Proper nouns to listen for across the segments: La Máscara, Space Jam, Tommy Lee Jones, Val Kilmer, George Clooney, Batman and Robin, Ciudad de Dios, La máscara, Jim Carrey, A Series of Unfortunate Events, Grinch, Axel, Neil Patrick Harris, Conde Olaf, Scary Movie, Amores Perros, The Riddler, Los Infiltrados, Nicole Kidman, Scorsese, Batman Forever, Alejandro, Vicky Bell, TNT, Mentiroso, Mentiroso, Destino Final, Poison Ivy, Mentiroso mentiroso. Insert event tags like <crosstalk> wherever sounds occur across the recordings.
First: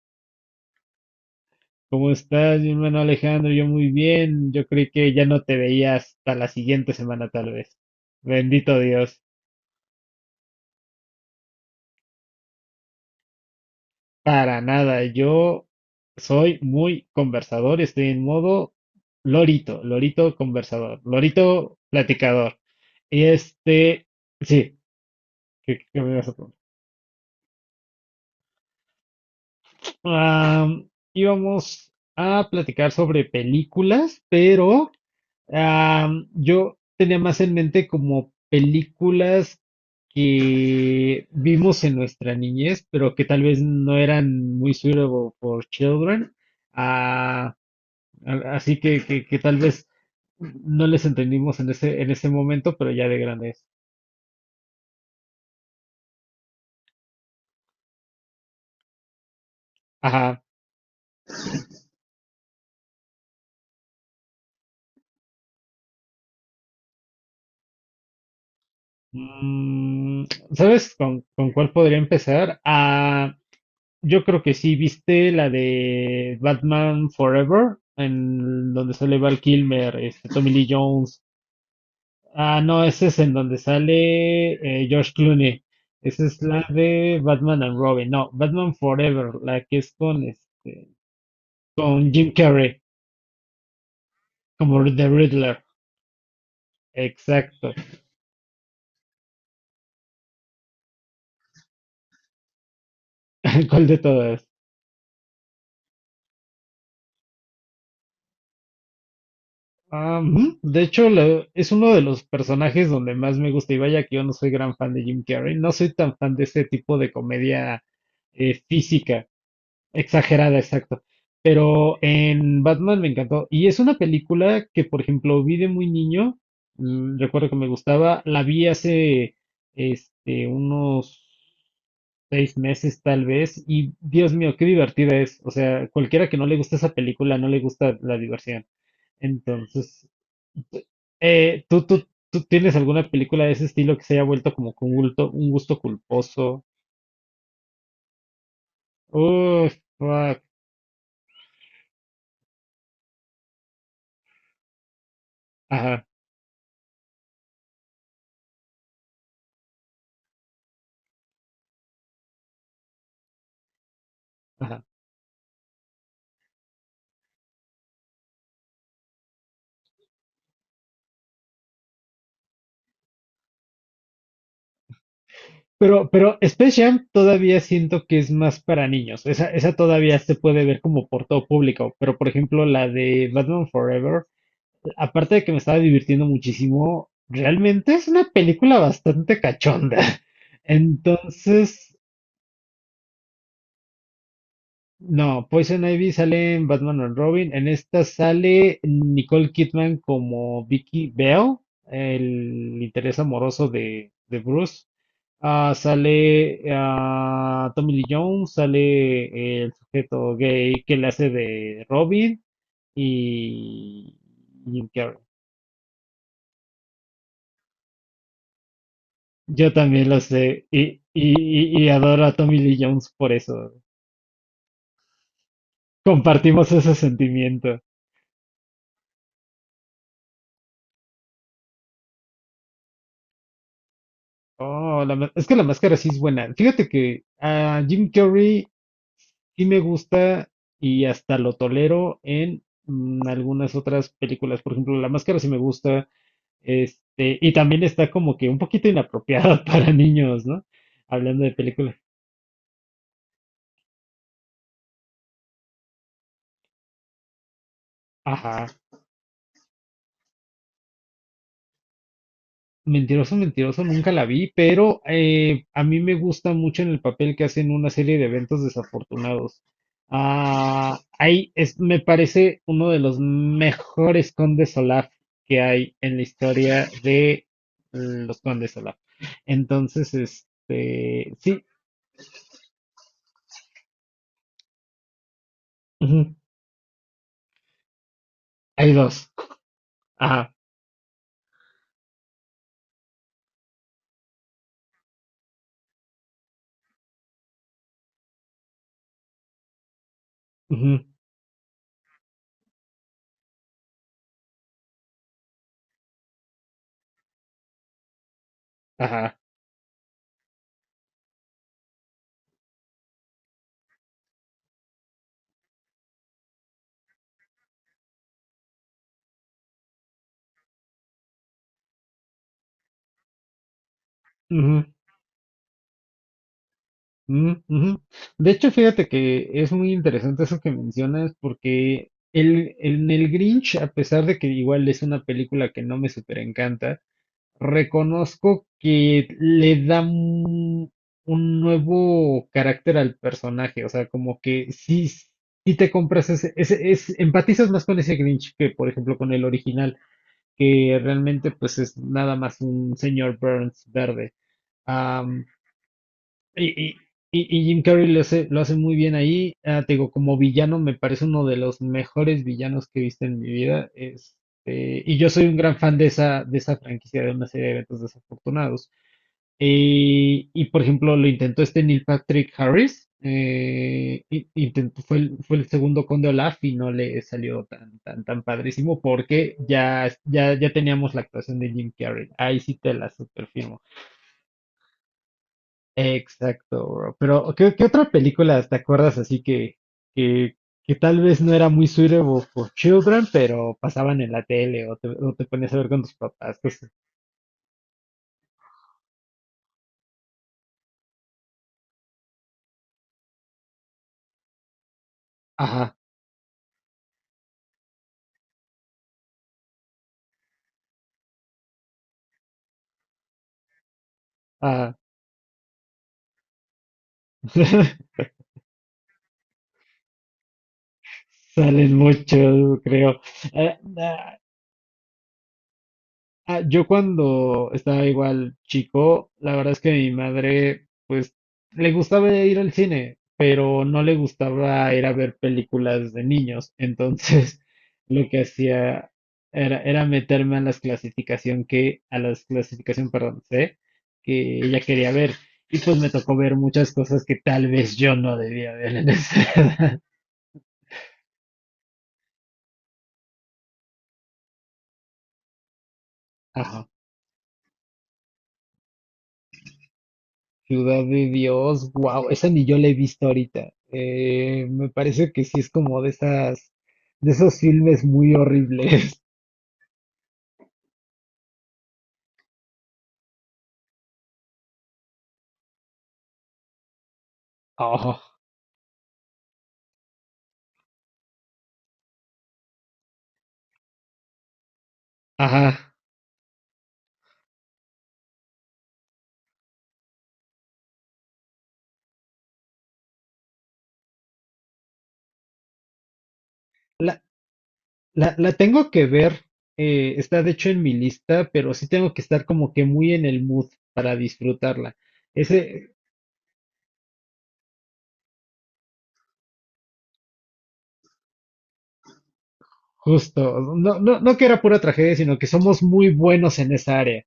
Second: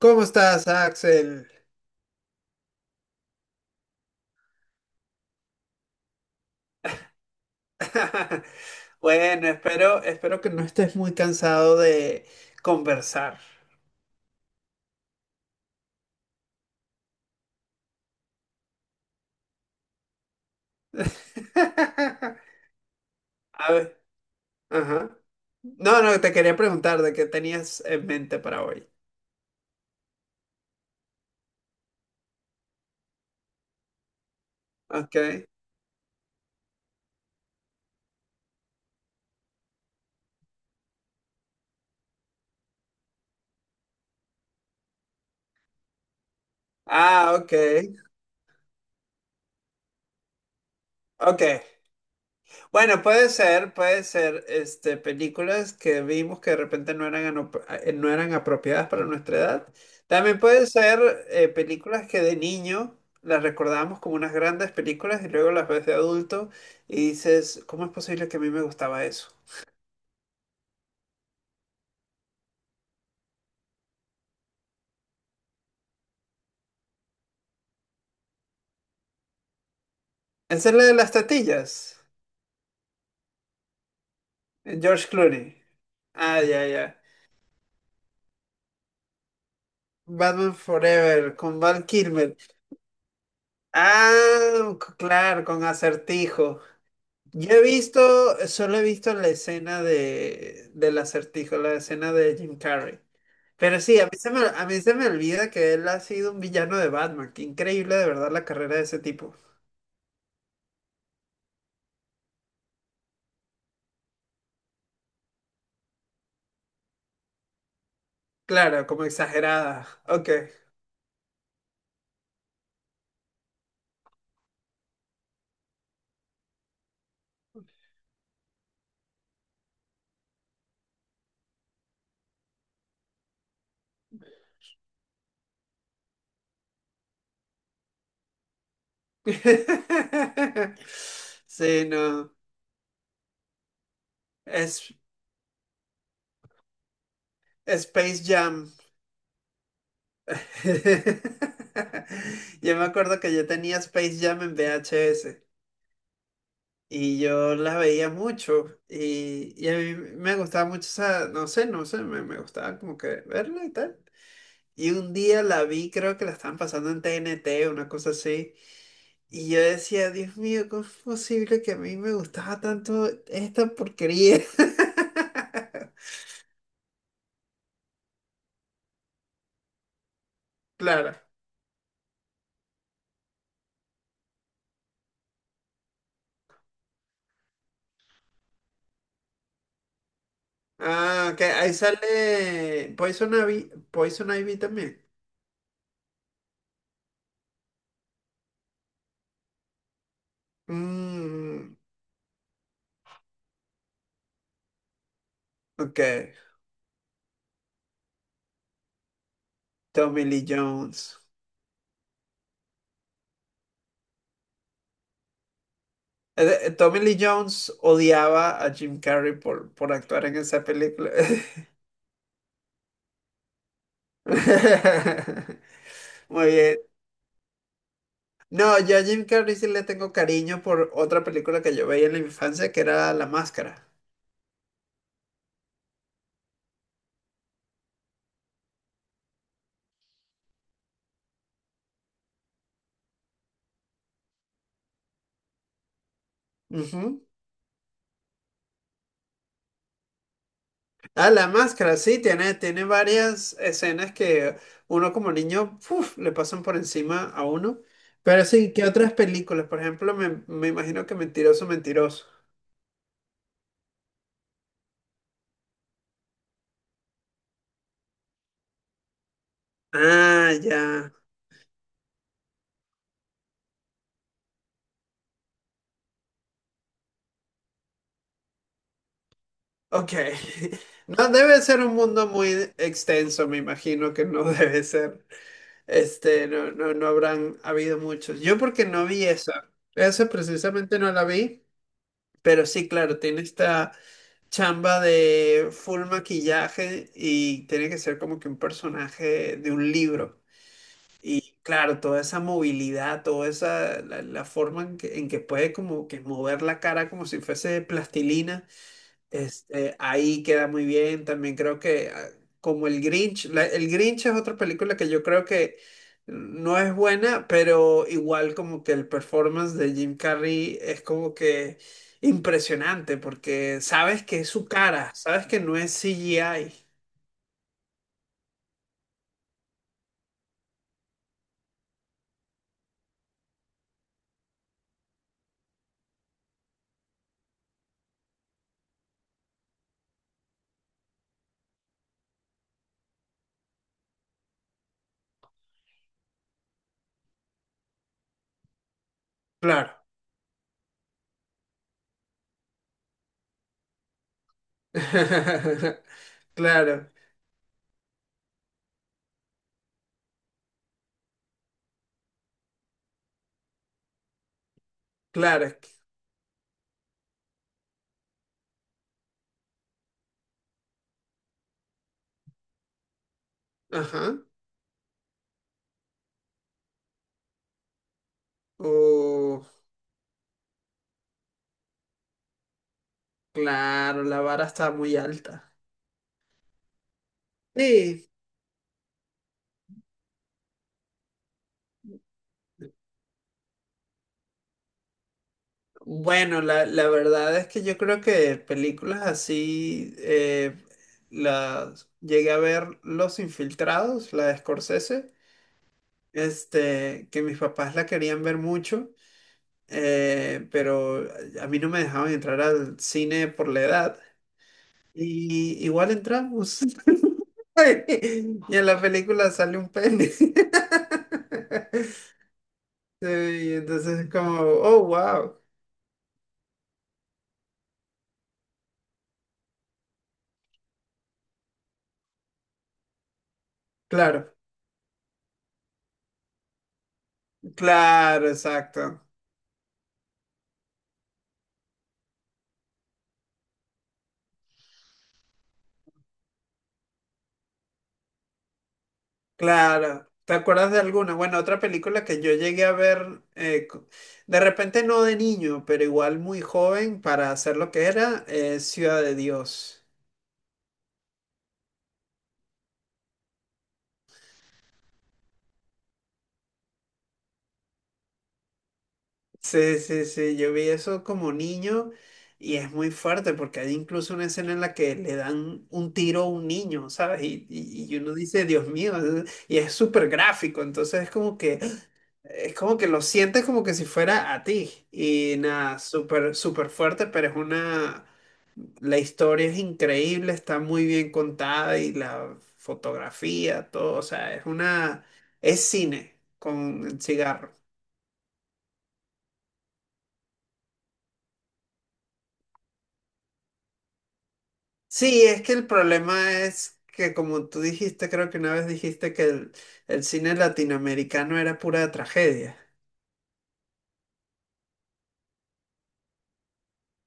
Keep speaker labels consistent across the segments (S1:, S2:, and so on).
S1: ¿Cómo estás, Axel?
S2: ¿Cómo estás, mi hermano Alejandro? Yo muy bien. Yo creí que ya no te veía hasta la siguiente semana, tal vez.
S1: <laughs>
S2: Bendito Dios.
S1: Bueno, espero que no estés muy cansado de conversar.
S2: Para nada. Yo soy muy conversador. Estoy en modo lorito, lorito conversador, lorito
S1: <laughs>
S2: platicador. Y
S1: A ver,
S2: este, sí,
S1: ajá.
S2: ¿qué
S1: No,
S2: me
S1: no,
S2: ibas
S1: te
S2: a
S1: quería
S2: preguntar?
S1: preguntar de qué tenías en mente para hoy.
S2: Am, Íbamos a platicar sobre películas, pero
S1: Ok.
S2: Yo tenía más en mente como películas que vimos en nuestra niñez, pero que tal vez no eran muy suitable for children.
S1: Ah, ok.
S2: Ah, así que tal vez no les
S1: Ok.
S2: entendimos en ese momento, pero
S1: Bueno,
S2: ya de
S1: puede
S2: grandes.
S1: ser, puede ser, este, películas que vimos que de repente no eran, no eran apropiadas para nuestra edad. También
S2: Ajá.
S1: puede ser películas que de niño las recordábamos como unas grandes películas y luego las ves de adulto y dices, ¿cómo es posible que a mí me gustaba eso?
S2: Mm, ¿Sabes con cuál podría empezar? Ah, yo creo que sí. ¿Viste la de Batman Forever? En donde sale Val Kilmer, este, Tommy Lee
S1: Esa es la de las
S2: Jones.
S1: tatillas,
S2: Ah, no, ese es en donde sale
S1: George
S2: George
S1: Clooney.
S2: Clooney. Esa
S1: Ah,
S2: es
S1: ya,
S2: la
S1: ya.
S2: de Batman and Robin. No, Batman Forever, la que es con,
S1: Batman
S2: este,
S1: Forever, con Val
S2: con Jim
S1: Kilmer.
S2: Carrey,
S1: Ah,
S2: como The
S1: claro, con
S2: Riddler.
S1: Acertijo. Yo he
S2: Exacto.
S1: visto, solo he visto la escena de, del acertijo, la escena de Jim Carrey.
S2: <laughs>
S1: Pero
S2: ¿Cuál de
S1: sí,
S2: todas?
S1: a mí se me olvida que él ha sido un villano de Batman. Qué increíble de verdad la carrera de ese tipo.
S2: Ah, de hecho, es uno de los personajes donde más me gusta. Y vaya que yo no soy gran fan de Jim Carrey. No soy tan fan de ese tipo de comedia
S1: Claro, como
S2: física,
S1: exagerada. Ok.
S2: exagerada, exacto. Pero en Batman me encantó. Y es una película que, por ejemplo, vi de muy niño. Recuerdo que me gustaba. La vi hace unos 6 meses tal vez. Y Dios mío, qué divertida es. O sea, cualquiera que no le gusta esa película no le gusta la diversión. Entonces,
S1: <laughs>
S2: ¿tú,
S1: Sí,
S2: tú,
S1: no.
S2: tú tienes alguna película de ese estilo que se haya vuelto como con
S1: Es
S2: un gusto culposo?
S1: Space Jam.
S2: Uh, Fuck.
S1: <laughs> Yo me acuerdo que yo tenía Space Jam en VHS.
S2: Ajá,
S1: Y yo las veía mucho y a mí me gustaba mucho esa, no sé, me gustaba como que verla y tal.
S2: ajá.
S1: Y un día la vi, creo que la estaban pasando en TNT, una cosa así. Y yo decía, Dios mío, ¿cómo es posible que a mí me gustaba tanto esta porquería? <laughs>
S2: Pero Space Jam todavía siento que es más para niños. Esa todavía se puede ver como
S1: Claro.
S2: por todo público. Pero, por ejemplo, la de Batman Forever, aparte de que me estaba divirtiendo muchísimo, realmente es una película bastante cachonda. <laughs>
S1: Ah, que ahí
S2: Entonces,
S1: sale Poison Ivy, Poison Ivy también.
S2: no, Poison Ivy sale en Batman and Robin. En esta sale Nicole Kidman como Vicky Bell,
S1: Mm,
S2: el interés amoroso de Bruce. Ah,
S1: ok,
S2: sale Tommy Lee Jones, sale el
S1: Tommy
S2: sujeto
S1: Lee
S2: gay que le
S1: Jones.
S2: hace de Robin y Jim Carrey.
S1: Tommy Lee Jones odiaba a Jim Carrey
S2: Yo
S1: por
S2: también lo
S1: actuar en esa
S2: sé y,
S1: película.
S2: y, y y adoro a Tommy Lee Jones por eso.
S1: <laughs> Muy
S2: Compartimos
S1: bien.
S2: ese sentimiento.
S1: No, yo a Jim Carrey sí le tengo cariño por otra película que yo veía en la infancia que era La Máscara.
S2: Oh, es que la máscara sí es buena. Fíjate que a Jim Carrey sí me gusta y hasta lo tolero en algunas otras películas. Por ejemplo, la máscara sí me gusta.
S1: Ujú.
S2: Y también está como que un poquito inapropiada <laughs> para niños, ¿no?
S1: Ah,
S2: Hablando
S1: La
S2: de películas.
S1: Máscara, sí, tiene varias escenas que uno como niño uf, le pasan por encima a uno. Pero
S2: Ajá.
S1: sí, ¿qué otras películas? Por ejemplo, me imagino que Mentiroso, Mentiroso.
S2: Mentiroso, mentiroso, nunca la vi, pero a mí me gusta mucho en el papel que hacen una serie de eventos desafortunados.
S1: Ah,
S2: Ah,
S1: ya.
S2: ahí es, me parece uno de los mejores condes Olaf que hay en la historia de los condes Olaf.
S1: Ok.
S2: Entonces,
S1: <laughs> No debe
S2: sí,
S1: ser un mundo muy extenso, me imagino que no <laughs> debe ser.
S2: ujú,
S1: No, no, no habrán habido muchos. Yo porque
S2: hay
S1: no vi
S2: dos.
S1: esa. Esa
S2: Ajá,
S1: precisamente no la vi, pero sí, claro, tiene esta chamba de full maquillaje y tiene que ser como que un personaje de un libro.
S2: ujú,
S1: Claro, toda esa movilidad, la forma en que puede como que mover la cara como si fuese plastilina.
S2: ajá,
S1: Ahí queda muy bien. También creo que como el Grinch, el Grinch es otra película que yo creo que no es buena, pero igual como que el performance de Jim Carrey es como que impresionante porque sabes que es su
S2: ujú.
S1: cara, sabes que no es CGI.
S2: Mm, ujú. De hecho, fíjate que es muy interesante eso que mencionas, porque en el Grinch, a pesar de que igual es una película que no me super encanta, reconozco que le da un nuevo carácter al personaje. O sea, como que sí, sí te compras empatizas más con ese Grinch que, por ejemplo, con el original,
S1: Claro.
S2: que realmente pues es nada más un señor Burns verde.
S1: <laughs>
S2: Y, y-
S1: Claro,
S2: y Jim Carrey lo hace muy bien ahí. Ah, te digo, como villano me parece uno de los mejores villanos que he visto en mi vida. Y yo soy un
S1: claro.
S2: gran
S1: Es que...
S2: fan de esa, franquicia, de una serie de eventos desafortunados. Y por ejemplo, lo intentó este Neil Patrick Harris.
S1: Ajá.
S2: Intentó, fue el segundo Conde Olaf y no le salió tan, tan, tan padrísimo porque
S1: Oh,
S2: ya, ya, ya teníamos la actuación de Jim Carrey. Ahí sí te la superfirmo.
S1: claro, la vara está muy alta.
S2: Exacto, bro. Pero, ¿qué otra
S1: Sí.
S2: película te acuerdas así que, que tal vez no era muy suitable for children, pero pasaban en la tele o te ponías a ver con tus papás?
S1: Bueno,
S2: cosas-
S1: la verdad es que yo creo que películas así las llegué a ver Los Infiltrados, la de Scorsese,
S2: ajá,
S1: este, que mis papás la querían ver mucho, pero a mí no me dejaban entrar al cine por la edad.
S2: ah,
S1: Y igual entramos. <laughs>
S2: <laughs>
S1: Y en la película sale un pene. <laughs>
S2: Salen mucho, creo.
S1: Sí, y
S2: Eh,
S1: entonces es
S2: ah,
S1: como, oh, wow.
S2: Yo cuando estaba igual chico, la verdad es que mi madre, pues, le gustaba ir al cine, pero no le
S1: Claro,
S2: gustaba ir a ver películas de niños. Entonces, <laughs> lo que
S1: claro,
S2: hacía
S1: exacto.
S2: era meterme a las clasificación a las clasificación, perdón, C, que ella quería ver. Y pues me tocó ver muchas cosas que tal vez yo no debía ver en esa <laughs> edad.
S1: Claro, ¿te acuerdas de alguna? Bueno, otra película que yo llegué a ver, de repente no de niño, pero igual muy
S2: Ajá.
S1: joven para hacer lo que era, Ciudad de Dios.
S2: Ciudad de Dios, wow, esa ni yo la he visto ahorita. Me parece que sí es como de esos filmes muy horribles. <laughs>
S1: Sí, sí, sí, yo vi eso como niño y es muy fuerte porque hay incluso una escena en la que le dan un tiro a un niño, ¿sabes? Y
S2: Oh,
S1: uno dice, Dios mío, y es súper gráfico, entonces es como que lo sientes como que si fuera a ti y
S2: ajá.
S1: nada, súper, súper fuerte, pero es una... La historia es increíble, está muy bien contada y la fotografía, todo, o sea, es cine con
S2: La,
S1: el cigarro.
S2: la tengo que ver. Está de hecho en mi lista, pero sí tengo que estar como que muy en el mood para disfrutarla.
S1: Sí, es que el
S2: Ese,
S1: problema es que como tú dijiste, creo que una vez dijiste que el cine latinoamericano era pura tragedia.
S2: justo, no, no, no que era pura tragedia, sino que somos muy buenos en esa área.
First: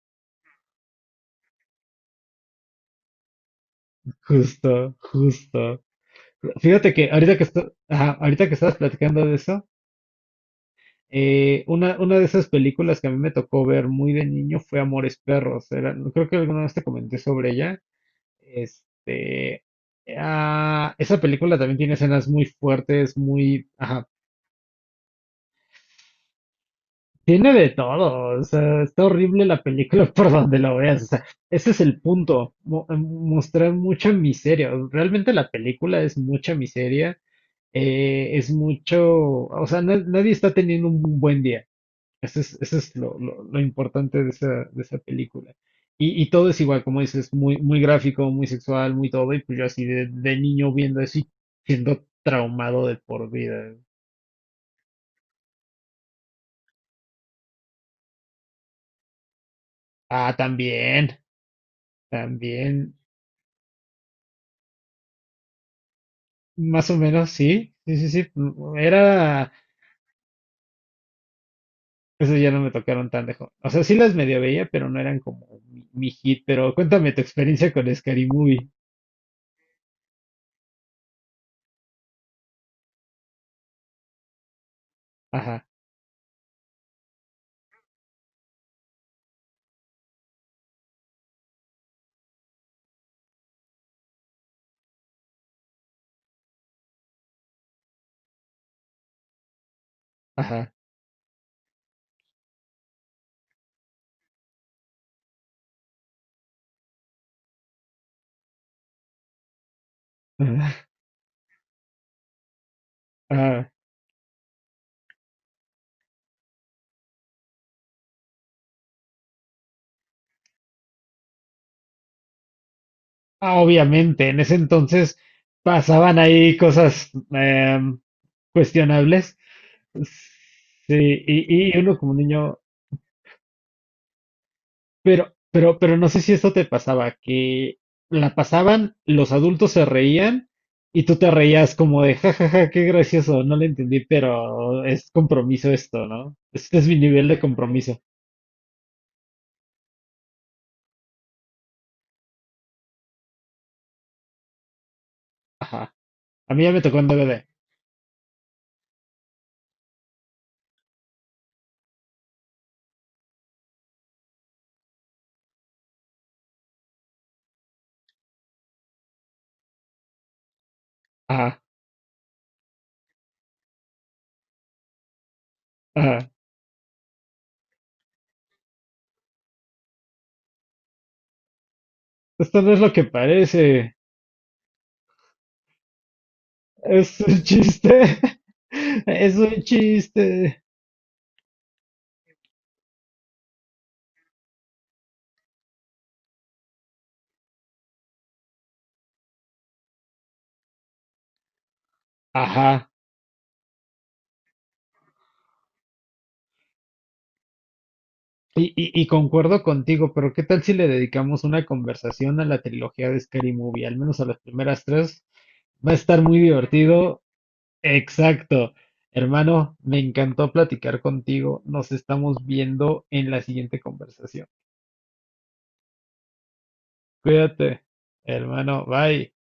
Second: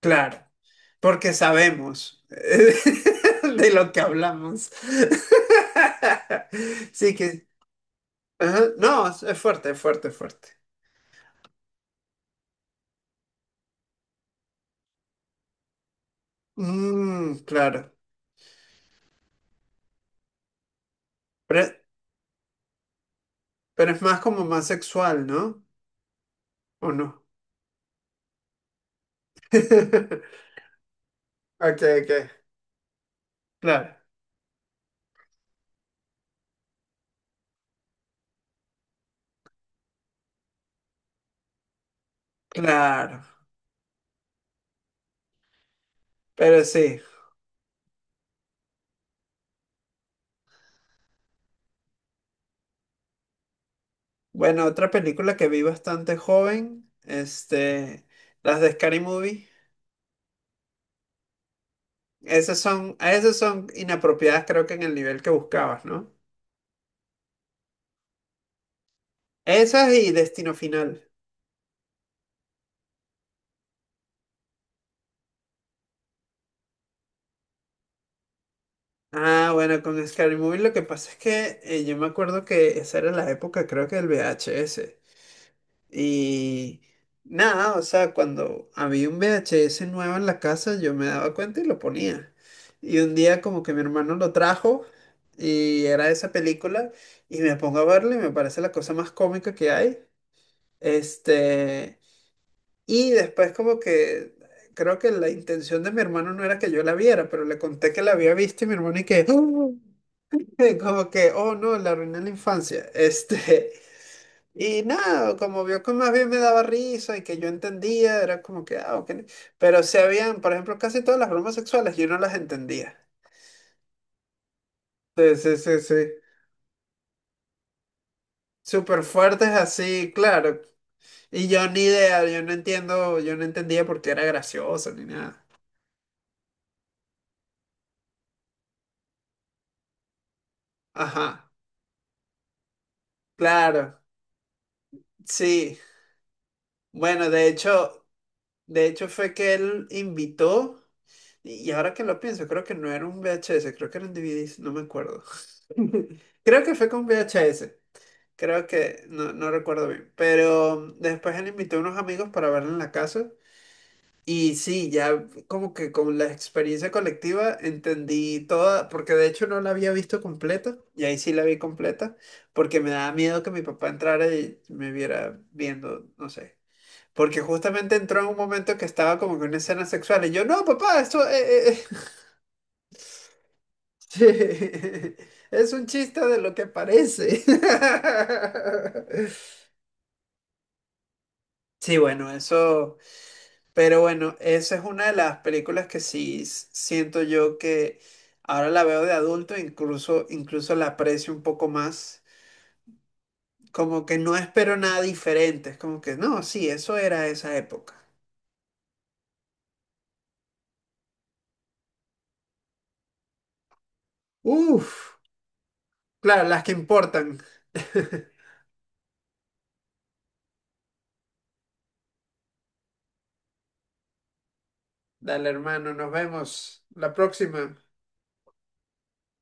S1: Claro, porque sabemos <laughs> de lo que hablamos.
S2: Justo,
S1: <laughs>
S2: justo. Fíjate que
S1: Sí
S2: ahorita que
S1: que,
S2: ajá, ahorita que
S1: ajá.
S2: estabas
S1: No,
S2: platicando de
S1: es
S2: eso.
S1: fuerte, es fuerte, es fuerte.
S2: Una de esas películas que a mí me tocó ver muy de niño fue Amores Perros. Creo que alguna vez te comenté
S1: Mm,
S2: sobre ella.
S1: claro.
S2: Este, Esa película
S1: Pero
S2: también tiene escenas muy fuertes,
S1: Pero es
S2: ajá,
S1: más como más sexual, ¿no? ¿O no?
S2: tiene de todo. O sea, está horrible la película <laughs> por
S1: <laughs>
S2: donde la veas. O sea, ese es
S1: Ok,
S2: el
S1: ok.
S2: punto, mostrar
S1: Claro,
S2: mucha miseria. Realmente la película es mucha miseria. Es mucho, o sea, nadie está teniendo un buen día. Eso es lo,
S1: claro.
S2: lo- lo importante de esa, película. Y todo es
S1: Pero
S2: igual, como
S1: sí.
S2: dices, muy, muy gráfico, muy sexual, muy todo. Y pues yo así de niño viendo eso y siendo traumado de por vida.
S1: Bueno, otra película que vi bastante joven, este, las de Scary Movie.
S2: Ah, también, también,
S1: Esas son inapropiadas, creo que en el nivel que buscabas, ¿no?
S2: más o menos, sí, sí, sí, sí.
S1: Esas y Destino Final.
S2: Eso ya no me tocaron tan de joven. O sea, sí las medio veía, pero no eran como mi hit. Pero cuéntame tu experiencia con Scary Movie.
S1: Ah, bueno, con Scary Movie lo que pasa es que yo me acuerdo que esa era la época, creo que del VHS. Y nada, o sea, cuando había un VHS nuevo en la casa, yo me daba cuenta y lo ponía. Y un día como que mi hermano lo trajo y era esa película y me pongo a verla y me parece la cosa más cómica que hay.
S2: Ajá,
S1: Este, y después como que creo que la intención de mi hermano no era que yo la viera, pero le conté que la había visto y mi hermano y que, "Oh",
S2: ajá.
S1: <laughs> como que, oh no, la arruiné la infancia. <laughs>
S2: <laughs> Ajá.
S1: Y nada, como vio que más bien me daba risa y que yo entendía, era como que, ah, ok. ¿No? Pero se habían, por ejemplo, casi todas las bromas sexuales yo no las entendía.
S2: Ah, obviamente, en ese entonces
S1: Sí, sí, sí, sí.
S2: pasaban ahí cosas
S1: Súper
S2: cuestionables.
S1: fuertes así, claro.
S2: Sí,
S1: Y yo
S2: y
S1: ni
S2: uno como
S1: idea,
S2: niño,
S1: yo no entendía por qué era gracioso ni
S2: pero,
S1: nada.
S2: pero, pero no sé si esto te pasaba, que la pasaban, los adultos se reían y tú te
S1: Ajá,
S2: reías como de jajaja, qué gracioso, no le
S1: claro,
S2: entendí, pero es compromiso
S1: sí.
S2: esto, ¿no? Este es mi nivel
S1: Bueno,
S2: de compromiso.
S1: de hecho fue que él invitó, y ahora que lo pienso, creo que no era un VHS, creo que era un DVD, no me acuerdo.
S2: Ajá.
S1: <laughs>
S2: A mí
S1: Creo
S2: ya
S1: que
S2: me
S1: fue
S2: tocó
S1: con
S2: en DVD.
S1: VHS. Creo que no, no recuerdo bien. Pero después él invitó a unos amigos para verlo en la casa. Y sí, ya como que con la experiencia colectiva entendí toda, porque de hecho no la había visto completa, y ahí sí la vi
S2: Ajá,
S1: completa, porque me daba miedo que mi papá entrara y me viera viendo, no
S2: ajá.
S1: sé. Porque justamente entró en un momento que estaba como que una escena sexual, y yo, no, papá, esto
S2: Esto no es lo que parece.
S1: <laughs> eh, es un chiste de lo que
S2: Es un
S1: parece.
S2: chiste,
S1: <laughs>
S2: <laughs> es un chiste.
S1: Sí, bueno, eso. Pero bueno, esa es una de las películas que sí siento yo que ahora la veo de adulto, incluso la aprecio un poco más.
S2: Ajá.
S1: Como que no espero nada diferente. Es como que no, sí, eso era esa época.
S2: Y concuerdo contigo, pero ¿qué tal si le dedicamos una conversación a la trilogía de Scary Movie? Al menos a las primeras
S1: Uf,
S2: tres. Va a estar muy
S1: claro, las que
S2: divertido.
S1: importan. <laughs>
S2: Exacto. Hermano, me encantó platicar contigo. Nos estamos viendo en la siguiente conversación.
S1: Dale, hermano, nos vemos la próxima.
S2: Cuídate, hermano. Bye.